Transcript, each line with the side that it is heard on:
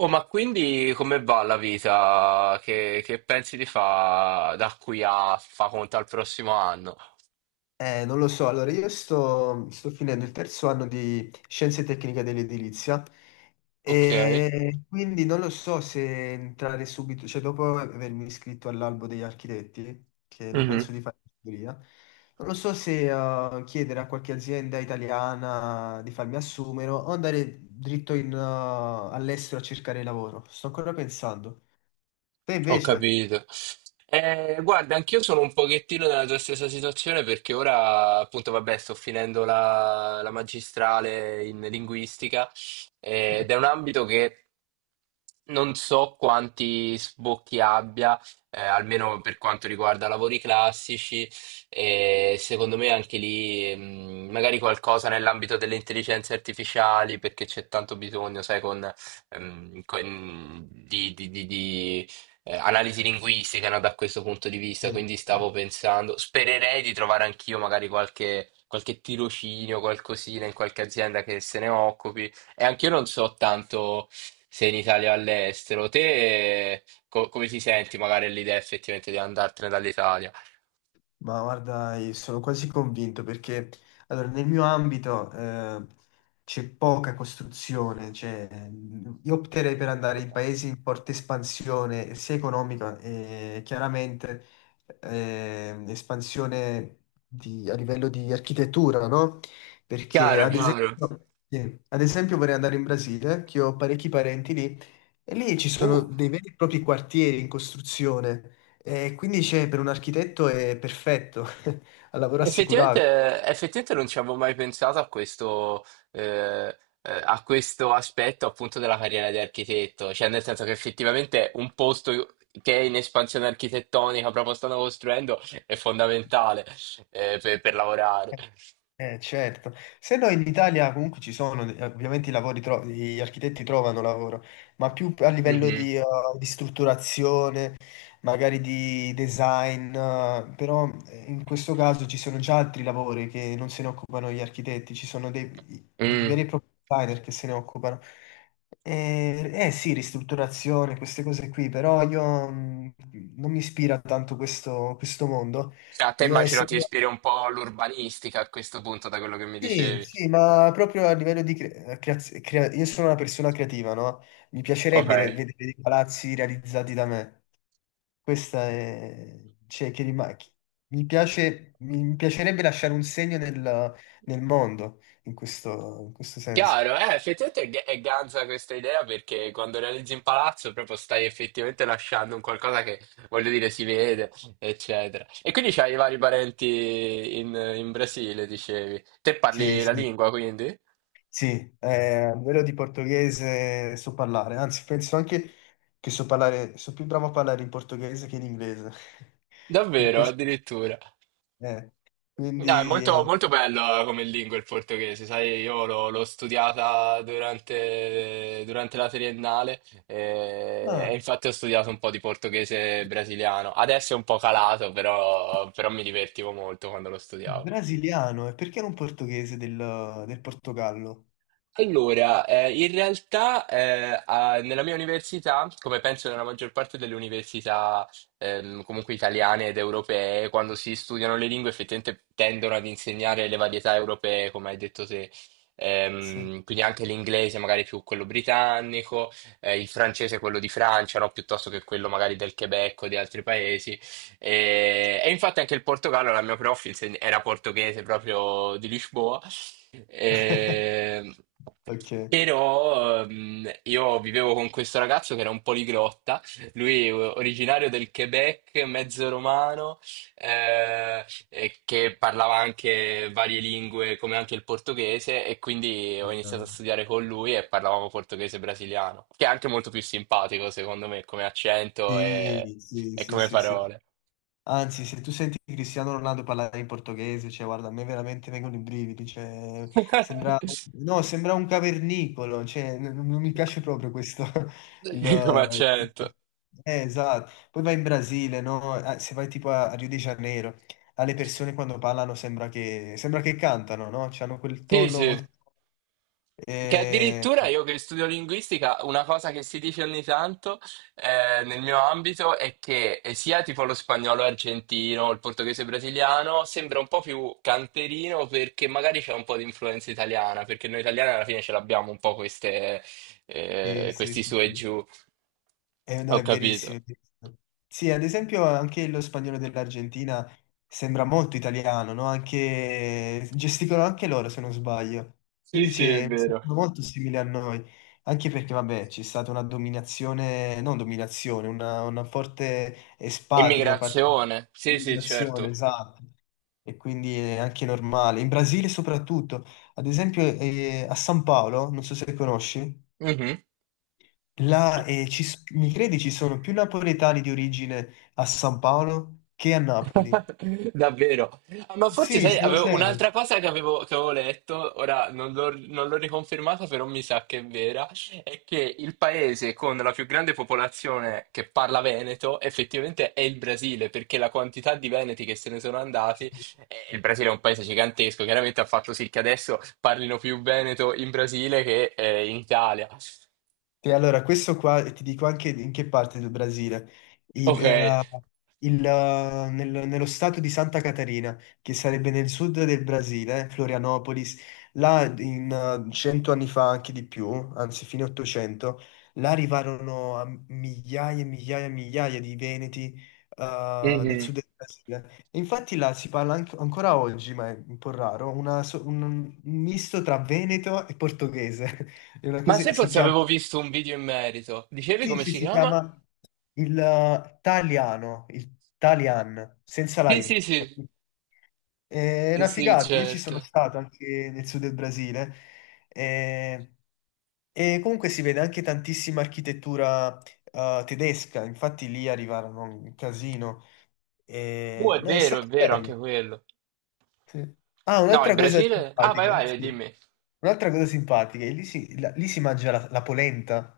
right: Oh, ma quindi come va la vita? Che pensi di fare da qui a fa conto al prossimo anno?
left: Non lo so, allora io sto finendo il terzo anno di Scienze Tecniche dell'Edilizia
right: Ok.
left: e quindi non lo so se entrare subito, cioè dopo avermi iscritto all'albo degli architetti, che non penso di fare ingegneria, non lo so se chiedere a qualche azienda italiana di farmi assumere o andare dritto all'estero a cercare lavoro. Sto ancora pensando. Te
right: Ho
left: invece?
right: capito. Guarda, anch'io sono un pochettino nella tua stessa situazione perché ora, appunto, vabbè, sto finendo la magistrale in linguistica ed è un ambito che non so quanti sbocchi abbia, almeno per quanto riguarda lavori classici, e secondo me anche lì, magari qualcosa nell'ambito delle intelligenze artificiali perché c'è tanto bisogno, sai, con- di analisi linguistiche, no, da questo punto di vista,
left: Eh,
right: quindi stavo pensando, spererei di trovare anch'io magari qualche tirocinio, qualcosina in qualche azienda che se ne occupi. E anch'io non so tanto se in Italia o all'estero. Te come ti senti magari l'idea effettivamente di andartene dall'Italia?
left: Ma guarda, io sono quasi convinto perché allora, nel mio ambito c'è poca costruzione, cioè, io opterei per andare in paesi in forte espansione sia economica e chiaramente espansione a livello di architettura, no? Perché
right: Chiaro,
left: ad
right: chiaro.
left: esempio, sì, ad esempio vorrei andare in Brasile, che ho parecchi parenti lì, e lì ci sono
right: Uh.
left: dei veri e propri quartieri in costruzione e quindi c'è, per un architetto è perfetto, ha lavoro assicurato.
right: Effettivamente, effettivamente non ci avevo mai pensato eh, a questo aspetto appunto della carriera di architetto, cioè nel senso che effettivamente un posto che è in espansione architettonica proprio stanno costruendo è fondamentale per lavorare.
left: Certo, se no in Italia comunque ci sono, ovviamente i lavori gli architetti trovano lavoro, ma più a livello
right: Mhm.
left: di strutturazione, magari di design, però in questo caso ci sono già altri lavori che non se ne occupano gli architetti, ci sono dei
right: Mm.
left: veri e propri designer che se ne occupano. Eh sì, ristrutturazione, queste cose qui, però io mm, non mi ispira tanto questo mondo.
right: A te
left: Io
right: immagino ti
left: essendo
right: ispiri un po' l'urbanistica a questo punto da quello che mi
left: Sì,
right: dicevi.
left: sì, ma proprio a livello di io sono una persona creativa, no? Mi
right: Ok.
left: piacerebbe vedere dei palazzi realizzati da me. Cioè, che rima- chi- mi piace... mi piacerebbe lasciare un segno nel mondo, in questo senso.
right: Chiaro, effettivamente è ganza questa idea perché quando realizzi un palazzo proprio stai effettivamente lasciando un qualcosa che, voglio dire, si vede, eccetera. E quindi c'hai i vari parenti in Brasile, dicevi. Te
left: Sì,
right: parli la
left: sì.
right: lingua, quindi?
left: Sì, a livello di portoghese so parlare, anzi penso anche che so parlare, so più bravo a parlare in portoghese che in inglese. Per
right: Davvero,
left: questo...
right: addirittura.
left: eh,
right: No, è molto,
left: Quindi...
right: molto bello come lingua il portoghese, sai, io l'ho studiata durante la triennale e,
left: Ah.
right: infatti ho studiato un po' di portoghese brasiliano. Adesso è un po' calato, però mi divertivo molto quando lo studiavo.
left: Brasiliano, e perché non portoghese del Portogallo?
right: Allora, in realtà nella mia università, come penso nella maggior parte delle università comunque italiane ed europee, quando si studiano le lingue effettivamente tendono ad insegnare le varietà europee, come hai detto te.
left: Sì.
right: Quindi anche l'inglese magari più quello britannico, il francese quello di Francia, no? Piuttosto che quello magari del Quebec o di altri paesi. E infatti anche il Portogallo, la mia prof era portoghese proprio di Lisboa. Eh,
left: Ok.
right: però io vivevo con questo ragazzo che era un poliglotta, lui originario del Quebec, mezzo romano, e che parlava anche varie lingue come anche il portoghese e quindi ho iniziato a studiare con lui e parlavamo portoghese brasiliano, che è anche molto più simpatico secondo me come accento e,
left: Sì, sì,
right: e
left: sì,
right: come
left: sì, sì.
right: parole.
left: Anzi, se tu senti Cristiano Ronaldo parlare in portoghese, cioè, guarda, a me veramente vengono i brividi, cioè, sembra, no, sembra un cavernicolo, cioè, non, mi piace proprio questo.
right: Come
left: il-
right: accento.
left: esatto. Poi vai in Brasile, no? Se vai tipo a Rio de Janeiro, alle persone quando parlano sembra che cantano, no? C'hanno quel
right: Sì,
left: tono
right: sì.
left: molto...
right: Che
left: Eh,
right: addirittura io che studio linguistica, una cosa che si dice ogni tanto nel mio ambito è che sia tipo lo spagnolo argentino, il portoghese brasiliano, sembra un po' più canterino perché magari c'è un po' di influenza italiana, perché noi italiani alla fine ce l'abbiamo un po'
left: sì, sì,
right: questi
left: sì,
right: su e
left: sì.
right: giù.
left: No,
right: Ho
left: è verissimo.
right: capito.
left: È verissimo. Sì, ad esempio anche lo spagnolo dell'Argentina sembra molto italiano, no? Anche... Gesticolano anche loro, se non sbaglio.
right: Sì,
left: Quindi
right: sì, è
left: c'è... sono
right: vero.
left: molto simili a noi. Anche perché, vabbè, c'è stata una dominazione, non dominazione, una forte espatrio da parte
right: Immigrazione. Sì, sì,
left: dell'immigrazione,
right: certo.
left: esatto. E quindi è anche normale. In Brasile soprattutto, ad esempio a San Paolo, non so se conosci.
right: Mhm.
left: Là, mi credi ci sono più napoletani di origine a San Paolo che a Napoli?
right: Davvero. Ah, ma forse
left: Sì,
right: sai,
left: sono
right: avevo
left: serio.
right: un'altra cosa che avevo, letto, ora non l'ho riconfermata, però mi sa che è vera, è che il paese con la più grande popolazione che parla veneto effettivamente è il Brasile, perché la quantità di veneti che se ne sono andati, il Brasile è un paese gigantesco, chiaramente ha fatto sì che adesso parlino più veneto in Brasile che in Italia.
left: Sì, allora, questo qua ti dico anche in che parte del Brasile.
right: Ok.
left: Era nello stato di Santa Catarina, che sarebbe nel sud del Brasile, Florianopolis, là in 100 anni fa, anche di più, anzi fine 800, là arrivarono a migliaia e migliaia e migliaia di veneti nel
right: Mhm.
left: sud del Brasile. E infatti là si parla ancora oggi, ma è un po' raro, un misto tra veneto e portoghese. È una
right: Ma
left: cosa,
right: se
left: si
right: forse
left: chiama,
right: avevo visto un video in merito, dicevi
left: sì,
right: come
left: sì,
right: si
left: si
right: chiama?
left: chiama il Taliano, il Talian, senza la
right: Sì, sì,
left: I.
right: sì.
left: Capito? È
right: Sì,
left: una
right: sì,
left: figata, io ci sono
right: certo.
left: stato anche nel sud del Brasile eh, comunque si vede anche tantissima architettura tedesca, infatti lì arrivarono un casino. E, no, è
right: È
left: stato
right: vero, anche
left: bello.
right: quello.
left: Sì. Ah,
right: No, il
left: un'altra cosa
right: Brasile... Ah, vai,
left: simpatica,
right: vai,
left: sì.
right: dimmi.
left: Un'altra cosa simpatica, e lì si mangia la polenta.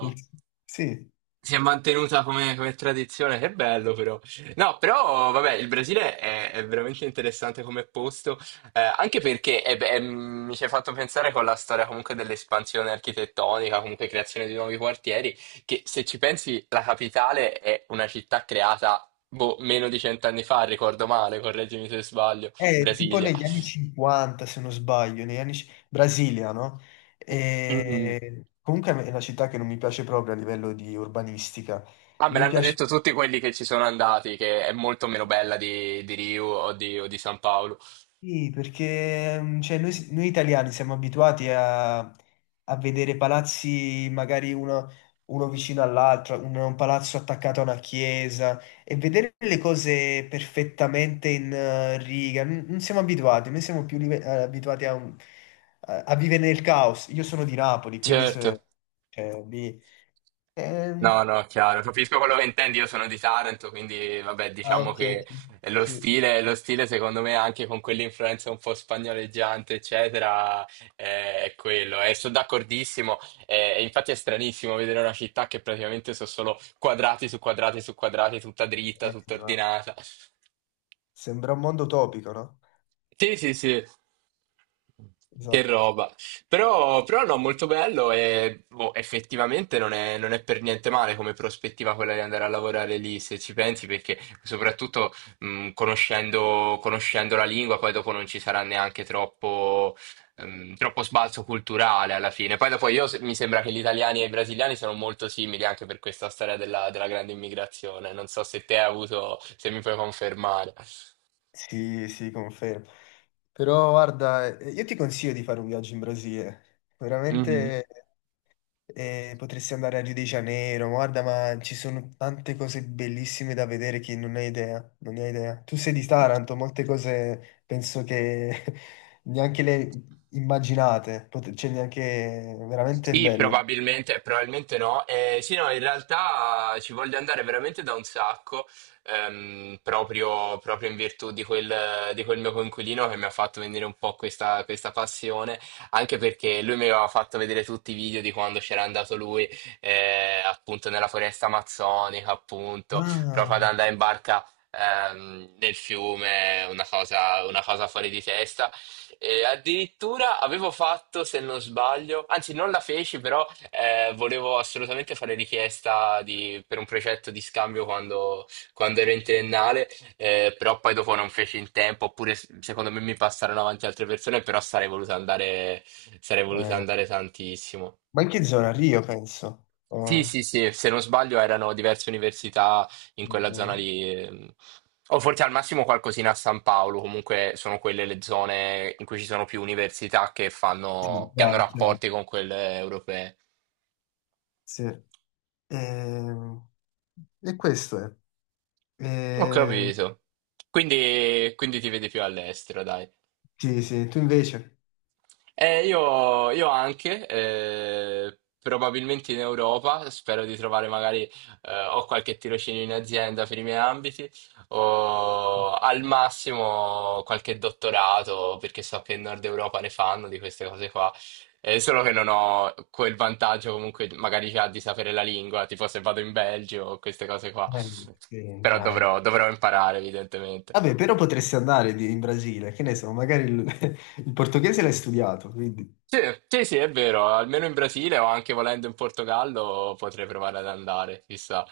left: Il- Sì.
right: Si è mantenuta come tradizione, che bello però. No, però, vabbè, il Brasile è veramente interessante come posto, anche perché beh, mi ci hai fatto pensare con la storia comunque dell'espansione architettonica, comunque creazione di nuovi quartieri, che se ci pensi la capitale è una città creata, boh, meno di cent'anni fa, ricordo male, correggimi se sbaglio,
left: Tipo
right: Brasilia.
left: negli anni 50, se non sbaglio, Brasilia, no?
right: Mm.
left: E... Comunque è una città che non mi piace proprio a livello di urbanistica.
right: Ah, me
left: Non mi
right: l'hanno
left: piace.
right: detto tutti quelli che ci sono andati, che è molto meno bella di Rio o o di San Paolo.
left: Sì, perché cioè, noi italiani siamo abituati a vedere palazzi magari uno vicino all'altro, un palazzo attaccato a una chiesa e vedere le cose perfettamente in riga. Non siamo abituati, noi siamo più abituati a vivere nel caos. Io sono di Napoli, quindi
right: Certo.
left: se, cioè, lì... ehm,
right: No, no, chiaro, capisco quello che intendi, io sono di Taranto, quindi vabbè,
left: ah,
right: diciamo
left: ok,
right: che
left: ok. Sì.
right: lo stile secondo me anche con quell'influenza un po' spagnoleggiante, eccetera, è quello. E sono d'accordissimo, e infatti è stranissimo vedere una città che praticamente sono solo quadrati su quadrati su quadrati, tutta dritta, tutta
left: No.
right: ordinata.
left: Sembra un mondo utopico, no?
right: Sì, sì, sì. Che
left: Esatto.
right: roba. Però no, molto bello e boh, effettivamente non è per niente male come prospettiva quella di andare a lavorare lì, se ci pensi, perché soprattutto conoscendo, conoscendo la lingua, poi dopo non ci sarà neanche troppo, troppo sbalzo culturale alla fine. Poi dopo io mi sembra che gli italiani e i brasiliani sono molto simili anche per questa storia della grande immigrazione. Non so se te hai avuto, se mi puoi confermare.
left: Sì, sì, confermo. Però guarda, io ti consiglio di fare un viaggio in Brasile.
right: Mhm.
left: Veramente potresti andare a Rio de Janeiro, guarda, ma ci sono tante cose bellissime da vedere che non hai idea, non ne hai idea. Tu sei di Taranto, molte cose penso che neanche le immaginate, cioè neanche veramente
right: Sì,
left: bello.
right: probabilmente, probabilmente no. Sì, no, in realtà ci voglio andare veramente da un sacco, proprio, proprio in virtù di quel mio coinquilino che mi ha fatto venire un po' questa passione, anche perché lui mi aveva fatto vedere tutti i video di quando c'era andato lui, appunto nella foresta amazzonica, appunto,
left: Ah,
right: proprio ad andare in barca. Nel fiume, una cosa fuori di testa e addirittura avevo fatto, se non sbaglio, anzi non la feci, però volevo assolutamente fare richiesta per un progetto di scambio quando, ero in triennale, però poi dopo non feci in tempo, oppure secondo me mi passarono avanti altre persone, però sarei voluto
left: eh,
right: andare tantissimo.
left: ma in che zona? Rio, penso.
right: Sì, sì,
left: Oh,
right: sì, se non sbaglio erano diverse università in quella zona
left: eh,
right: lì, o forse al massimo qualcosina a San Paolo, comunque sono quelle le zone in cui ci sono più università che
left: sì,
right: fanno, che hanno
left: chiaro, chiaro.
right: rapporti con quelle europee.
left: Sì. E, e questo è.
right: Ho
left: E-
right: capito. Quindi, quindi ti vedi più all'estero, dai.
left: sì, sì, tu invece?
right: Io, anche probabilmente in Europa, spero di trovare magari, o qualche tirocinio in azienda per i miei ambiti, o al massimo qualche dottorato, perché so che in Nord Europa ne fanno di queste cose qua. Solo che non ho quel vantaggio comunque magari già di sapere la lingua, tipo se vado in Belgio o queste cose qua.
left: Eh, sì,
right: Però
left: dai.
right: dovrò imparare, evidentemente.
left: Vabbè, però potresti andare in Brasile, che ne so, magari il, il portoghese l'hai studiato, quindi...
right: Sì, sì, sì, è vero, almeno in Brasile o anche volendo in Portogallo potrei provare ad andare, chissà.